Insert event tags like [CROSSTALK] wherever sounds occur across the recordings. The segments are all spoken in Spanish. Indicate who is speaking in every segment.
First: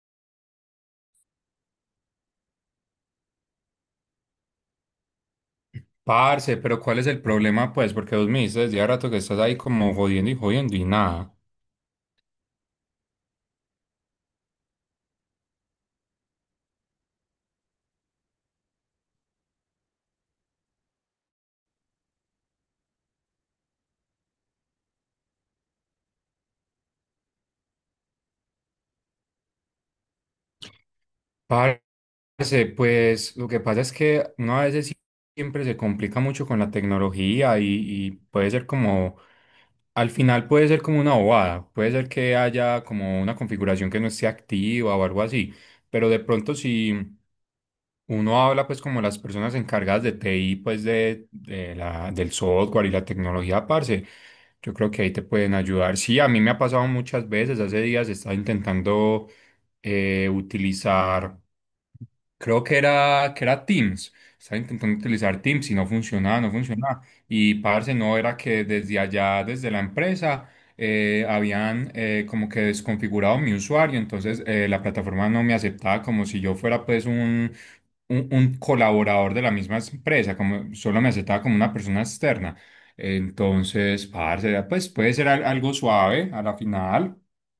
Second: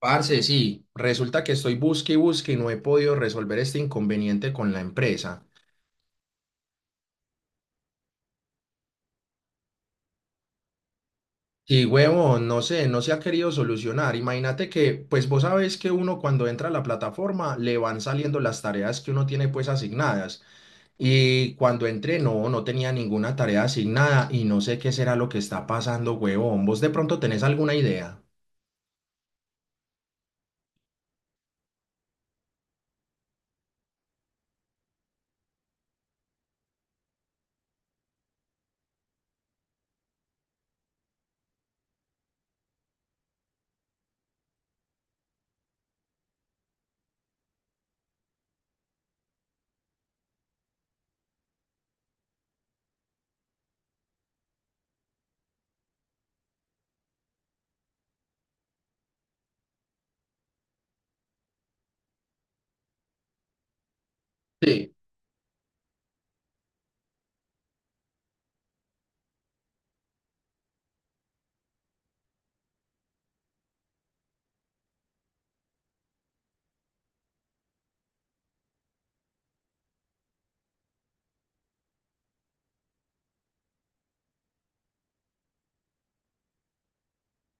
Speaker 1: Parce, sí, resulta que estoy busque y busque y no he podido resolver este inconveniente con la empresa.
Speaker 2: Parce, pero ¿cuál es el problema, pues? Porque vos me dices desde hace rato que estás ahí como jodiendo y jodiendo y nada.
Speaker 1: Sí, huevo, no sé, no se ha querido solucionar. Imagínate que, pues vos sabes que uno cuando entra a la plataforma le van saliendo las tareas que uno tiene pues asignadas. Y cuando entré, no, no tenía ninguna tarea asignada y no sé qué será lo que está pasando, huevón. ¿Vos de pronto tenés alguna idea?
Speaker 2: Parce, pues lo que pasa es que uno a veces siempre se complica mucho con la tecnología y puede ser como, al final puede ser como una bobada, puede ser que haya como una configuración que no esté activa o algo así, pero de pronto si... Uno habla pues como las personas encargadas de TI, pues del software y la tecnología, parce. Yo creo que ahí te pueden ayudar. Sí, a mí me ha pasado muchas veces, hace días estaba intentando utilizar. Creo que era Teams. Estaba
Speaker 1: Sí.
Speaker 2: intentando utilizar Teams y no funcionaba, no funcionaba. Y parce, no era que desde allá, desde la empresa, habían como que desconfigurado mi usuario. Entonces la plataforma no me aceptaba como si yo fuera pues un colaborador de la misma empresa, como solo me aceptaba como una persona externa. Entonces, parce, pues puede ser algo suave a la final.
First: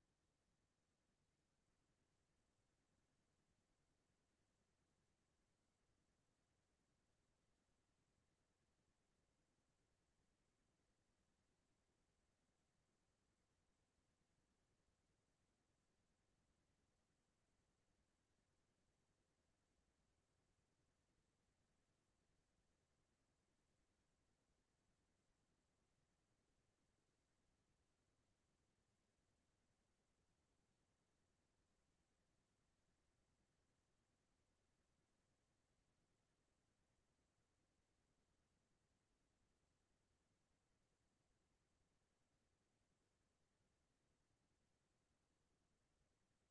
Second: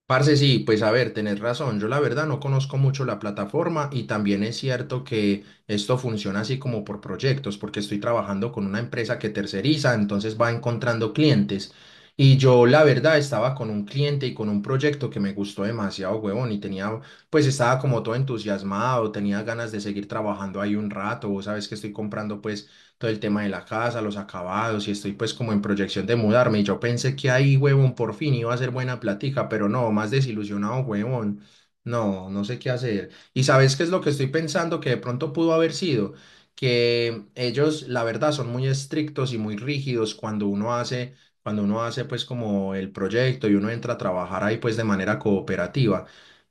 Speaker 1: Parce, sí, pues a ver, tenés razón. Yo la verdad no conozco mucho la plataforma y también es cierto que esto funciona así como por proyectos, porque estoy trabajando con una empresa que terceriza, entonces va encontrando clientes. Y yo la verdad estaba con un cliente y con un proyecto que me gustó demasiado, huevón, y tenía, pues estaba como todo entusiasmado, tenía ganas de seguir trabajando ahí un rato. Vos sabes que estoy comprando pues todo el tema de la casa, los acabados, y estoy pues como en proyección de mudarme. Y yo pensé que ahí, huevón, por fin iba a ser buena plática, pero no, más desilusionado, huevón. No, no sé qué hacer. ¿Y sabes qué es lo que estoy pensando que de pronto pudo haber sido? Que ellos, la verdad, son muy estrictos y muy rígidos cuando uno hace pues como el proyecto y uno entra a trabajar ahí pues de manera cooperativa.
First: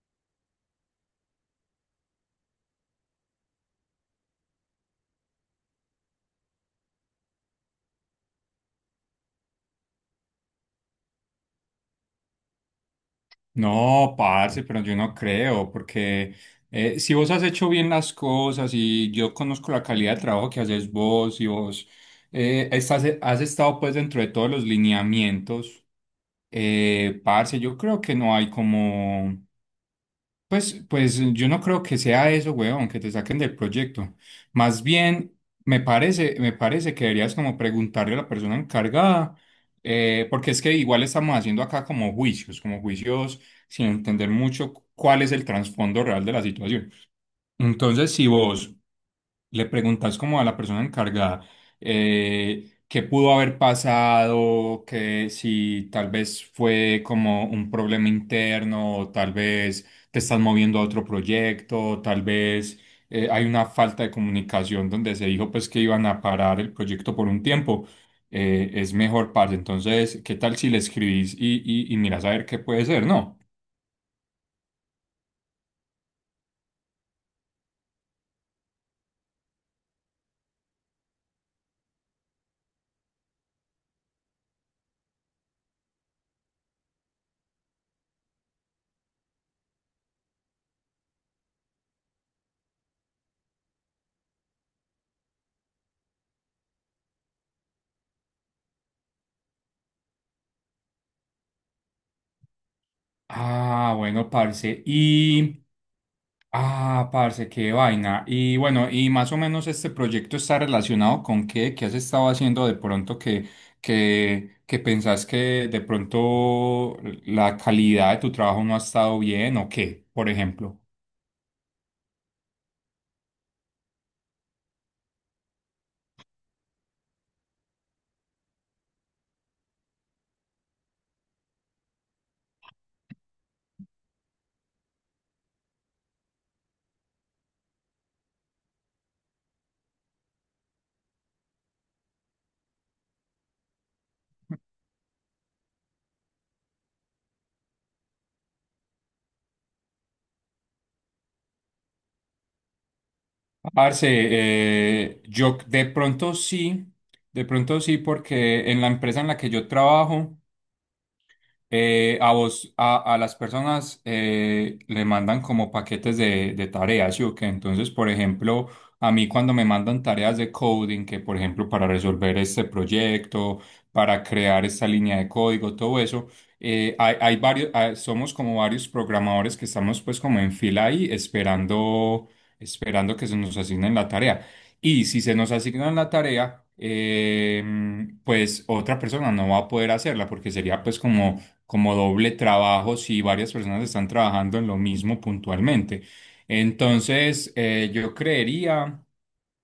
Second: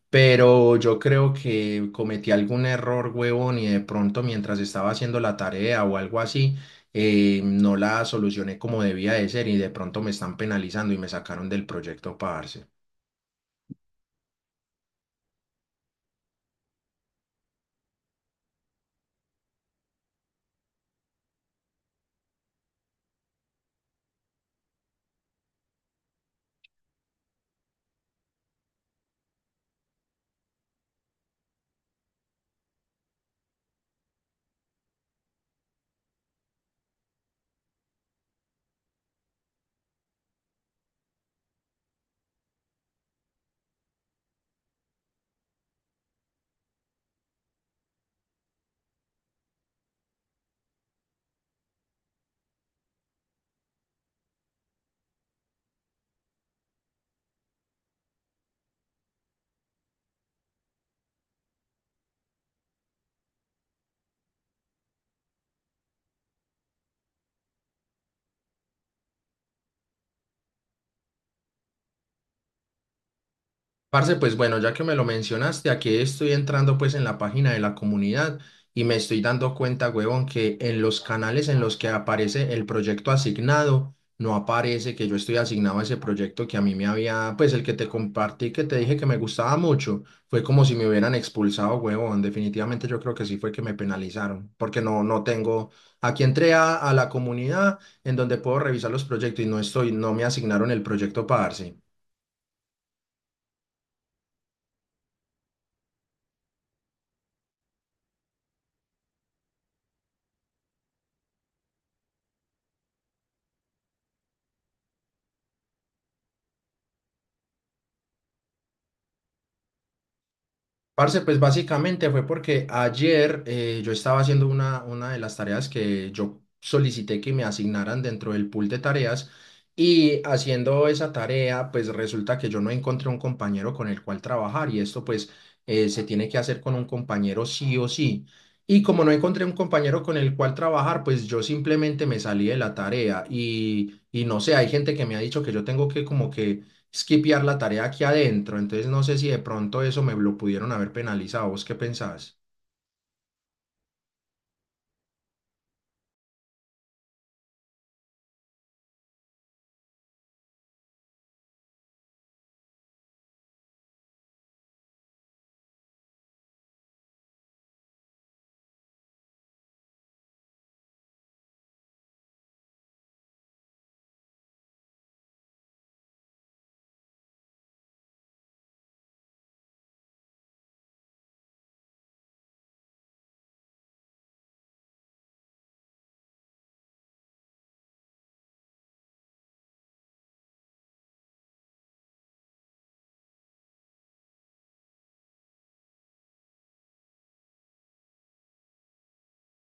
Speaker 1: Pero yo creo que cometí algún error, huevón, y de pronto mientras estaba haciendo la tarea o algo así, no la solucioné como debía de ser y de pronto me están penalizando y me sacaron del proyecto, parce.
Speaker 2: No, parce, pero yo no creo, porque si vos has hecho bien las cosas y yo conozco la calidad de trabajo que haces vos y vos has estado pues dentro de todos los lineamientos, parce, yo creo que no hay como... Pues yo no creo que sea eso, weón, que te saquen del proyecto. Más bien, me parece que deberías como preguntarle a la persona encargada, porque es que igual estamos haciendo acá como juicios sin entender mucho cuál es el trasfondo real de la situación. Entonces, si vos le preguntas como a la persona encargada qué pudo haber pasado, que si tal vez fue como un problema interno, o tal vez te estás moviendo a otro proyecto, o tal vez hay una falta de comunicación donde se dijo pues que iban a parar el proyecto por un tiempo. Es mejor, parce. Entonces, ¿qué tal si le escribís y miras a ver qué puede ser, no?
Speaker 1: Parce, pues bueno, ya que me lo mencionaste, aquí estoy entrando pues en la página de la comunidad y me estoy dando cuenta, huevón, que en los canales en los que aparece el proyecto asignado, no aparece que yo estoy asignado a ese proyecto que a mí me había, pues el que te compartí, que te dije que me gustaba mucho, fue como si me hubieran expulsado, huevón. Definitivamente yo creo que sí fue que me penalizaron, porque no, no tengo, aquí entré a la comunidad en donde puedo revisar los proyectos y no estoy, no me asignaron el proyecto parce.
Speaker 2: Ah, bueno, parce. Y ah, parce, qué vaina. Y bueno, y más o menos este proyecto está relacionado con qué, qué has estado haciendo de pronto que pensás que de pronto la calidad de tu trabajo no ha estado bien o qué, por ejemplo.
Speaker 1: Parce, pues básicamente fue porque ayer yo estaba haciendo una de las tareas que yo solicité que me asignaran dentro del pool de tareas y haciendo esa tarea, pues resulta que yo no encontré un compañero con el cual trabajar y esto pues se tiene que hacer con un compañero sí o sí. Y como no encontré un compañero con el cual trabajar, pues yo simplemente me salí de la tarea y no sé, hay gente que me ha dicho que yo tengo que como que skipear la tarea aquí adentro. Entonces no sé si de pronto eso me lo pudieron haber penalizado. ¿Vos qué pensás?
Speaker 2: Parce, yo de pronto sí, porque en la empresa en la que yo trabajo, a las personas le mandan como paquetes de tareas, ¿sí o qué? Entonces, por ejemplo, a mí cuando me mandan tareas de coding, que por ejemplo para resolver este proyecto, para crear esta línea de código, todo eso, hay varios, ah, somos como varios programadores que estamos pues como en fila ahí esperando, esperando que se nos asignen la tarea. Y si se nos asignan la tarea, pues otra persona no va a poder hacerla porque sería pues como como doble trabajo si varias personas están trabajando en lo mismo puntualmente. Entonces, yo creería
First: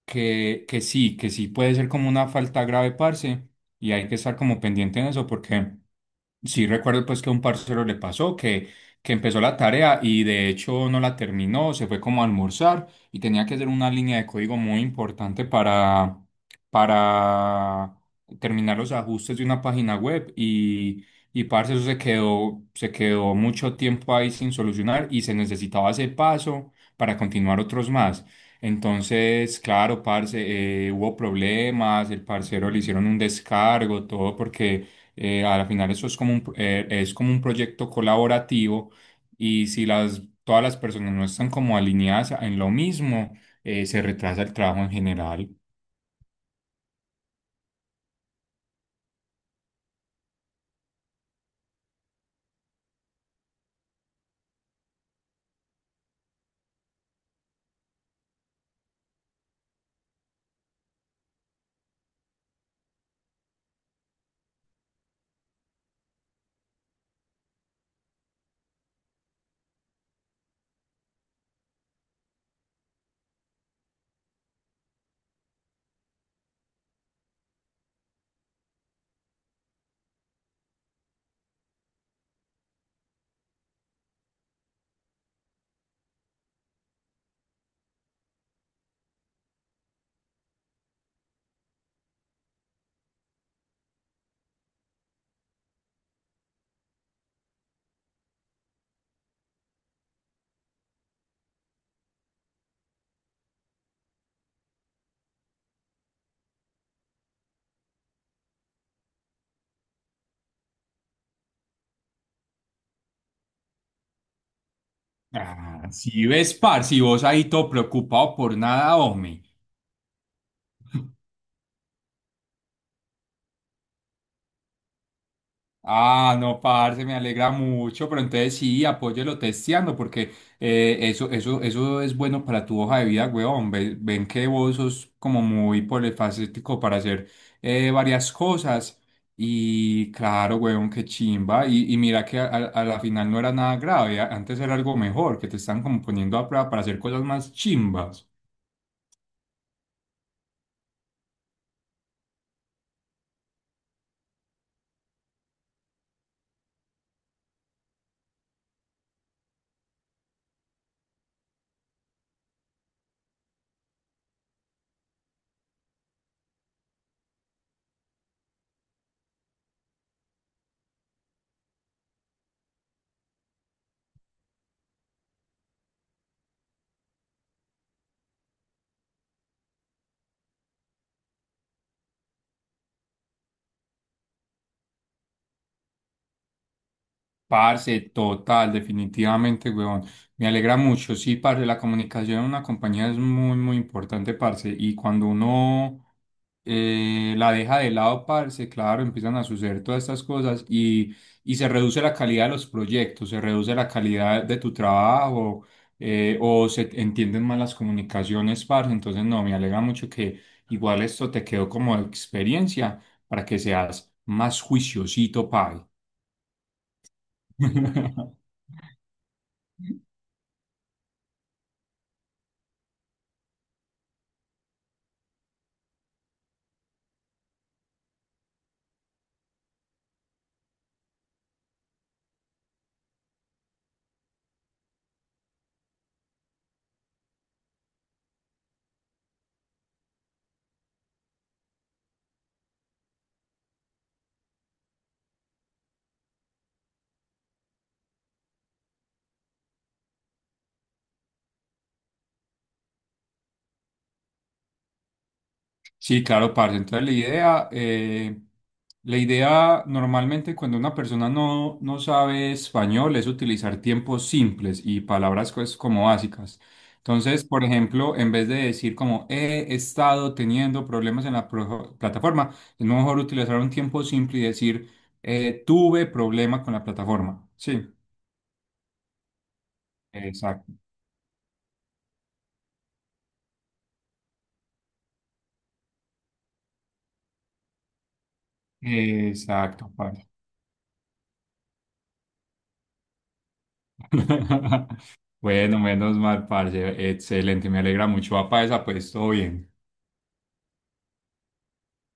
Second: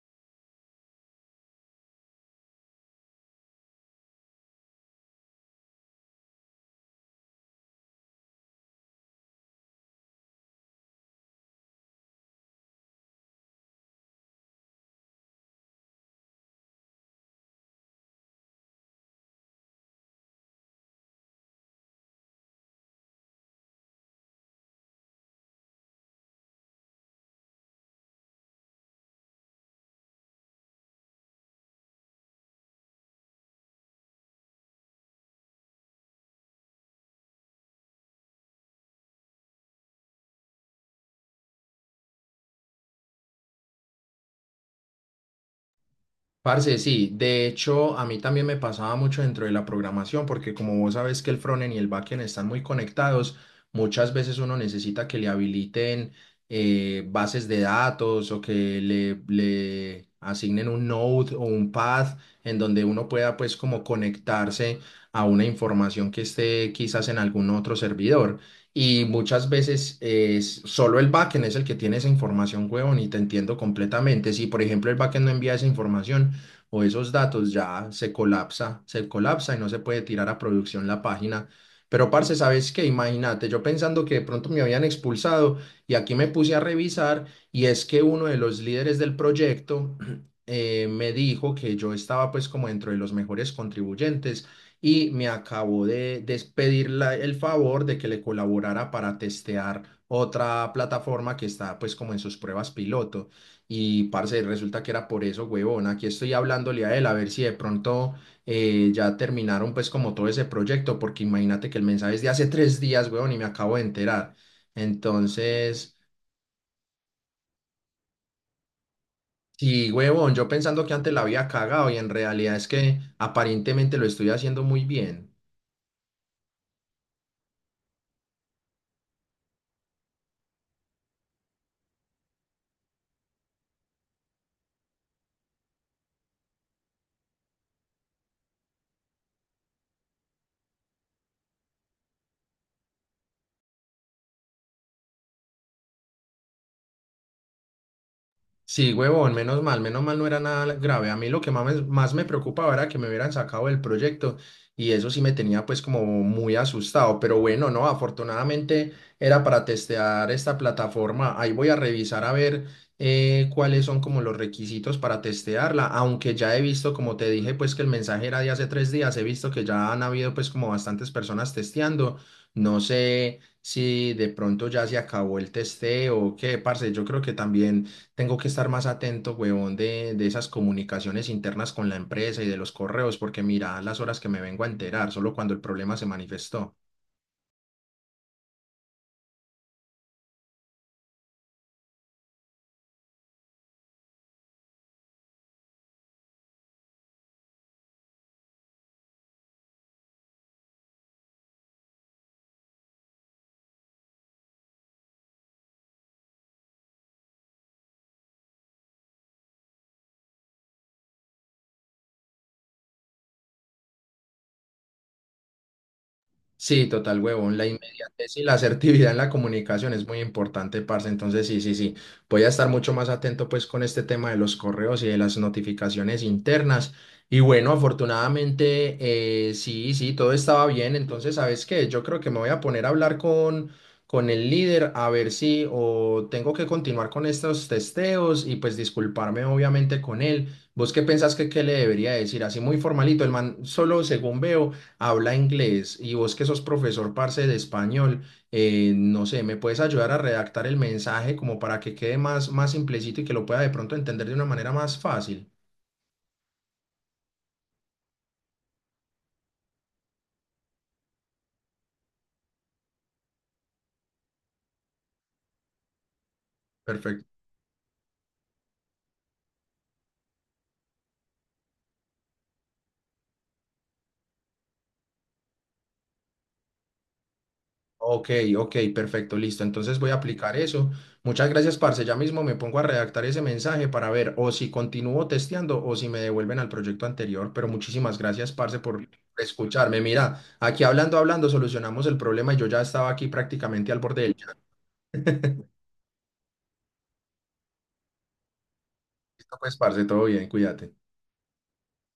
Speaker 2: que sí puede ser como una falta grave, parce, y hay que estar como pendiente en eso porque... Sí, recuerdo pues que a un parcero le pasó que empezó la tarea y de hecho no la terminó, se fue como a almorzar y tenía que hacer una línea de código muy importante para terminar los ajustes de una página web y parce, se quedó mucho tiempo ahí sin solucionar y se necesitaba ese paso para continuar otros más. Entonces, claro, parce, hubo problemas, el parcero le hicieron un descargo, todo porque a la final eso es como es como un proyecto colaborativo y si todas las personas no están como alineadas en lo mismo, se retrasa el trabajo en general.
Speaker 1: Parce, sí, de hecho a mí también me pasaba mucho dentro de la programación, porque como vos sabes que el frontend y el backend están muy conectados, muchas veces uno necesita que le habiliten bases de datos o que le asignen un node o un path en donde uno pueda pues como conectarse a una información que esté quizás en algún otro servidor. Y muchas veces es, solo el backend es el que tiene esa información, huevón, y te entiendo completamente. Si, por ejemplo, el backend no envía esa información, o esos datos ya se colapsa y no se puede tirar a producción la página. Pero, parce, ¿sabes qué? Imagínate, yo pensando que de pronto me habían expulsado y aquí me puse a revisar y es que uno de los líderes del proyecto [CLEARS THROAT] me dijo que yo estaba pues como dentro de los mejores contribuyentes y me acabó de despedir el favor de que le colaborara para testear otra plataforma que está pues como en sus pruebas piloto. Y parce, resulta que era por eso, huevón. Aquí estoy hablándole a él a ver si de pronto ya terminaron pues como todo ese proyecto, porque imagínate que el mensaje es de hace 3 días, huevón, y me acabo de enterar.
Speaker 2: Ah,
Speaker 1: Entonces,
Speaker 2: si ves, par, si vos ahí todo preocupado por nada, hombre.
Speaker 1: sí, huevón, yo pensando que antes la había cagado y en realidad es que aparentemente lo estoy haciendo muy bien.
Speaker 2: Ah, no, parce, me alegra mucho, pero entonces sí, apóyelo testeando, porque eso es bueno para tu hoja de vida, weón. Ven, que vos sos como muy polifacético para hacer varias cosas. Y claro, weón, qué chimba. Y mira que a a la final no era nada grave, antes era algo mejor, que te están como poniendo a prueba para hacer cosas más chimbas.
Speaker 1: Sí, huevón, menos mal no era nada grave. A mí lo que más más me preocupaba era que me hubieran sacado del proyecto y eso sí me tenía pues como muy asustado. Pero bueno, no, afortunadamente era para testear esta plataforma. Ahí voy a revisar a ver cuáles son como los requisitos para testearla. Aunque ya he visto, como te dije, pues que el mensaje era de hace 3 días, he visto que ya han habido pues como bastantes personas testeando. No sé si de pronto ya se acabó el testeo o qué, parce. Yo creo que también tengo que estar más atento, huevón, de esas comunicaciones internas con la empresa y de los correos, porque mira las horas que me vengo a enterar, solo cuando el problema se manifestó.
Speaker 2: Parce, total, definitivamente, weón. Me alegra mucho. Sí, parce, la comunicación en una compañía es muy, muy importante, parce. Y cuando uno la deja de lado, parce, claro, empiezan a suceder todas estas cosas y se reduce la calidad de los proyectos, se reduce la calidad de tu trabajo o se entienden mal las comunicaciones, parce. Entonces, no, me alegra mucho que igual esto te quedó como experiencia para que seas más juiciosito, pai.
Speaker 1: Sí, total, huevón. La
Speaker 2: [LAUGHS]
Speaker 1: inmediatez y la asertividad en la comunicación es muy importante, parce. Entonces, sí, sí, sí. Voy a estar mucho más atento, pues, con este tema de los correos y de las notificaciones internas. Y bueno, afortunadamente, sí, sí, todo estaba bien. Entonces, ¿sabes qué? Yo creo que me voy a poner a hablar con el líder a ver si o tengo que continuar con estos testeos y, pues, disculparme, obviamente, con él. ¿Vos qué pensás que qué le debería decir? Así muy formalito. El man, solo según veo habla inglés y vos que sos profesor, parce, de español, no sé, ¿me puedes ayudar a redactar el mensaje como para que quede más, más simplecito y que lo pueda de pronto entender de una manera más fácil?
Speaker 2: Sí, claro, parce. Entonces la idea normalmente cuando una persona no, no sabe español es utilizar tiempos simples y palabras pues como básicas.
Speaker 1: Perfecto.
Speaker 2: Entonces, por ejemplo, en vez de decir como he estado teniendo problemas en la plataforma, es mejor utilizar un tiempo simple y decir tuve problema con la plataforma. Sí,
Speaker 1: Ok, ok, perfecto, listo. Entonces voy a aplicar
Speaker 2: exacto.
Speaker 1: eso. Muchas gracias, parce. Ya mismo me pongo a redactar ese mensaje para ver o si continúo testeando o si me devuelven al proyecto anterior. Pero muchísimas gracias, parce, por
Speaker 2: Exacto,
Speaker 1: escucharme.
Speaker 2: parce.
Speaker 1: Mira, aquí hablando, hablando, solucionamos el problema y yo ya estaba aquí prácticamente al borde del llanto.
Speaker 2: [LAUGHS] Bueno, menos mal, parce. Excelente, me alegra mucho. Va para esa, pues todo
Speaker 1: Listo,
Speaker 2: bien.
Speaker 1: pues, parce, todo bien, cuídate.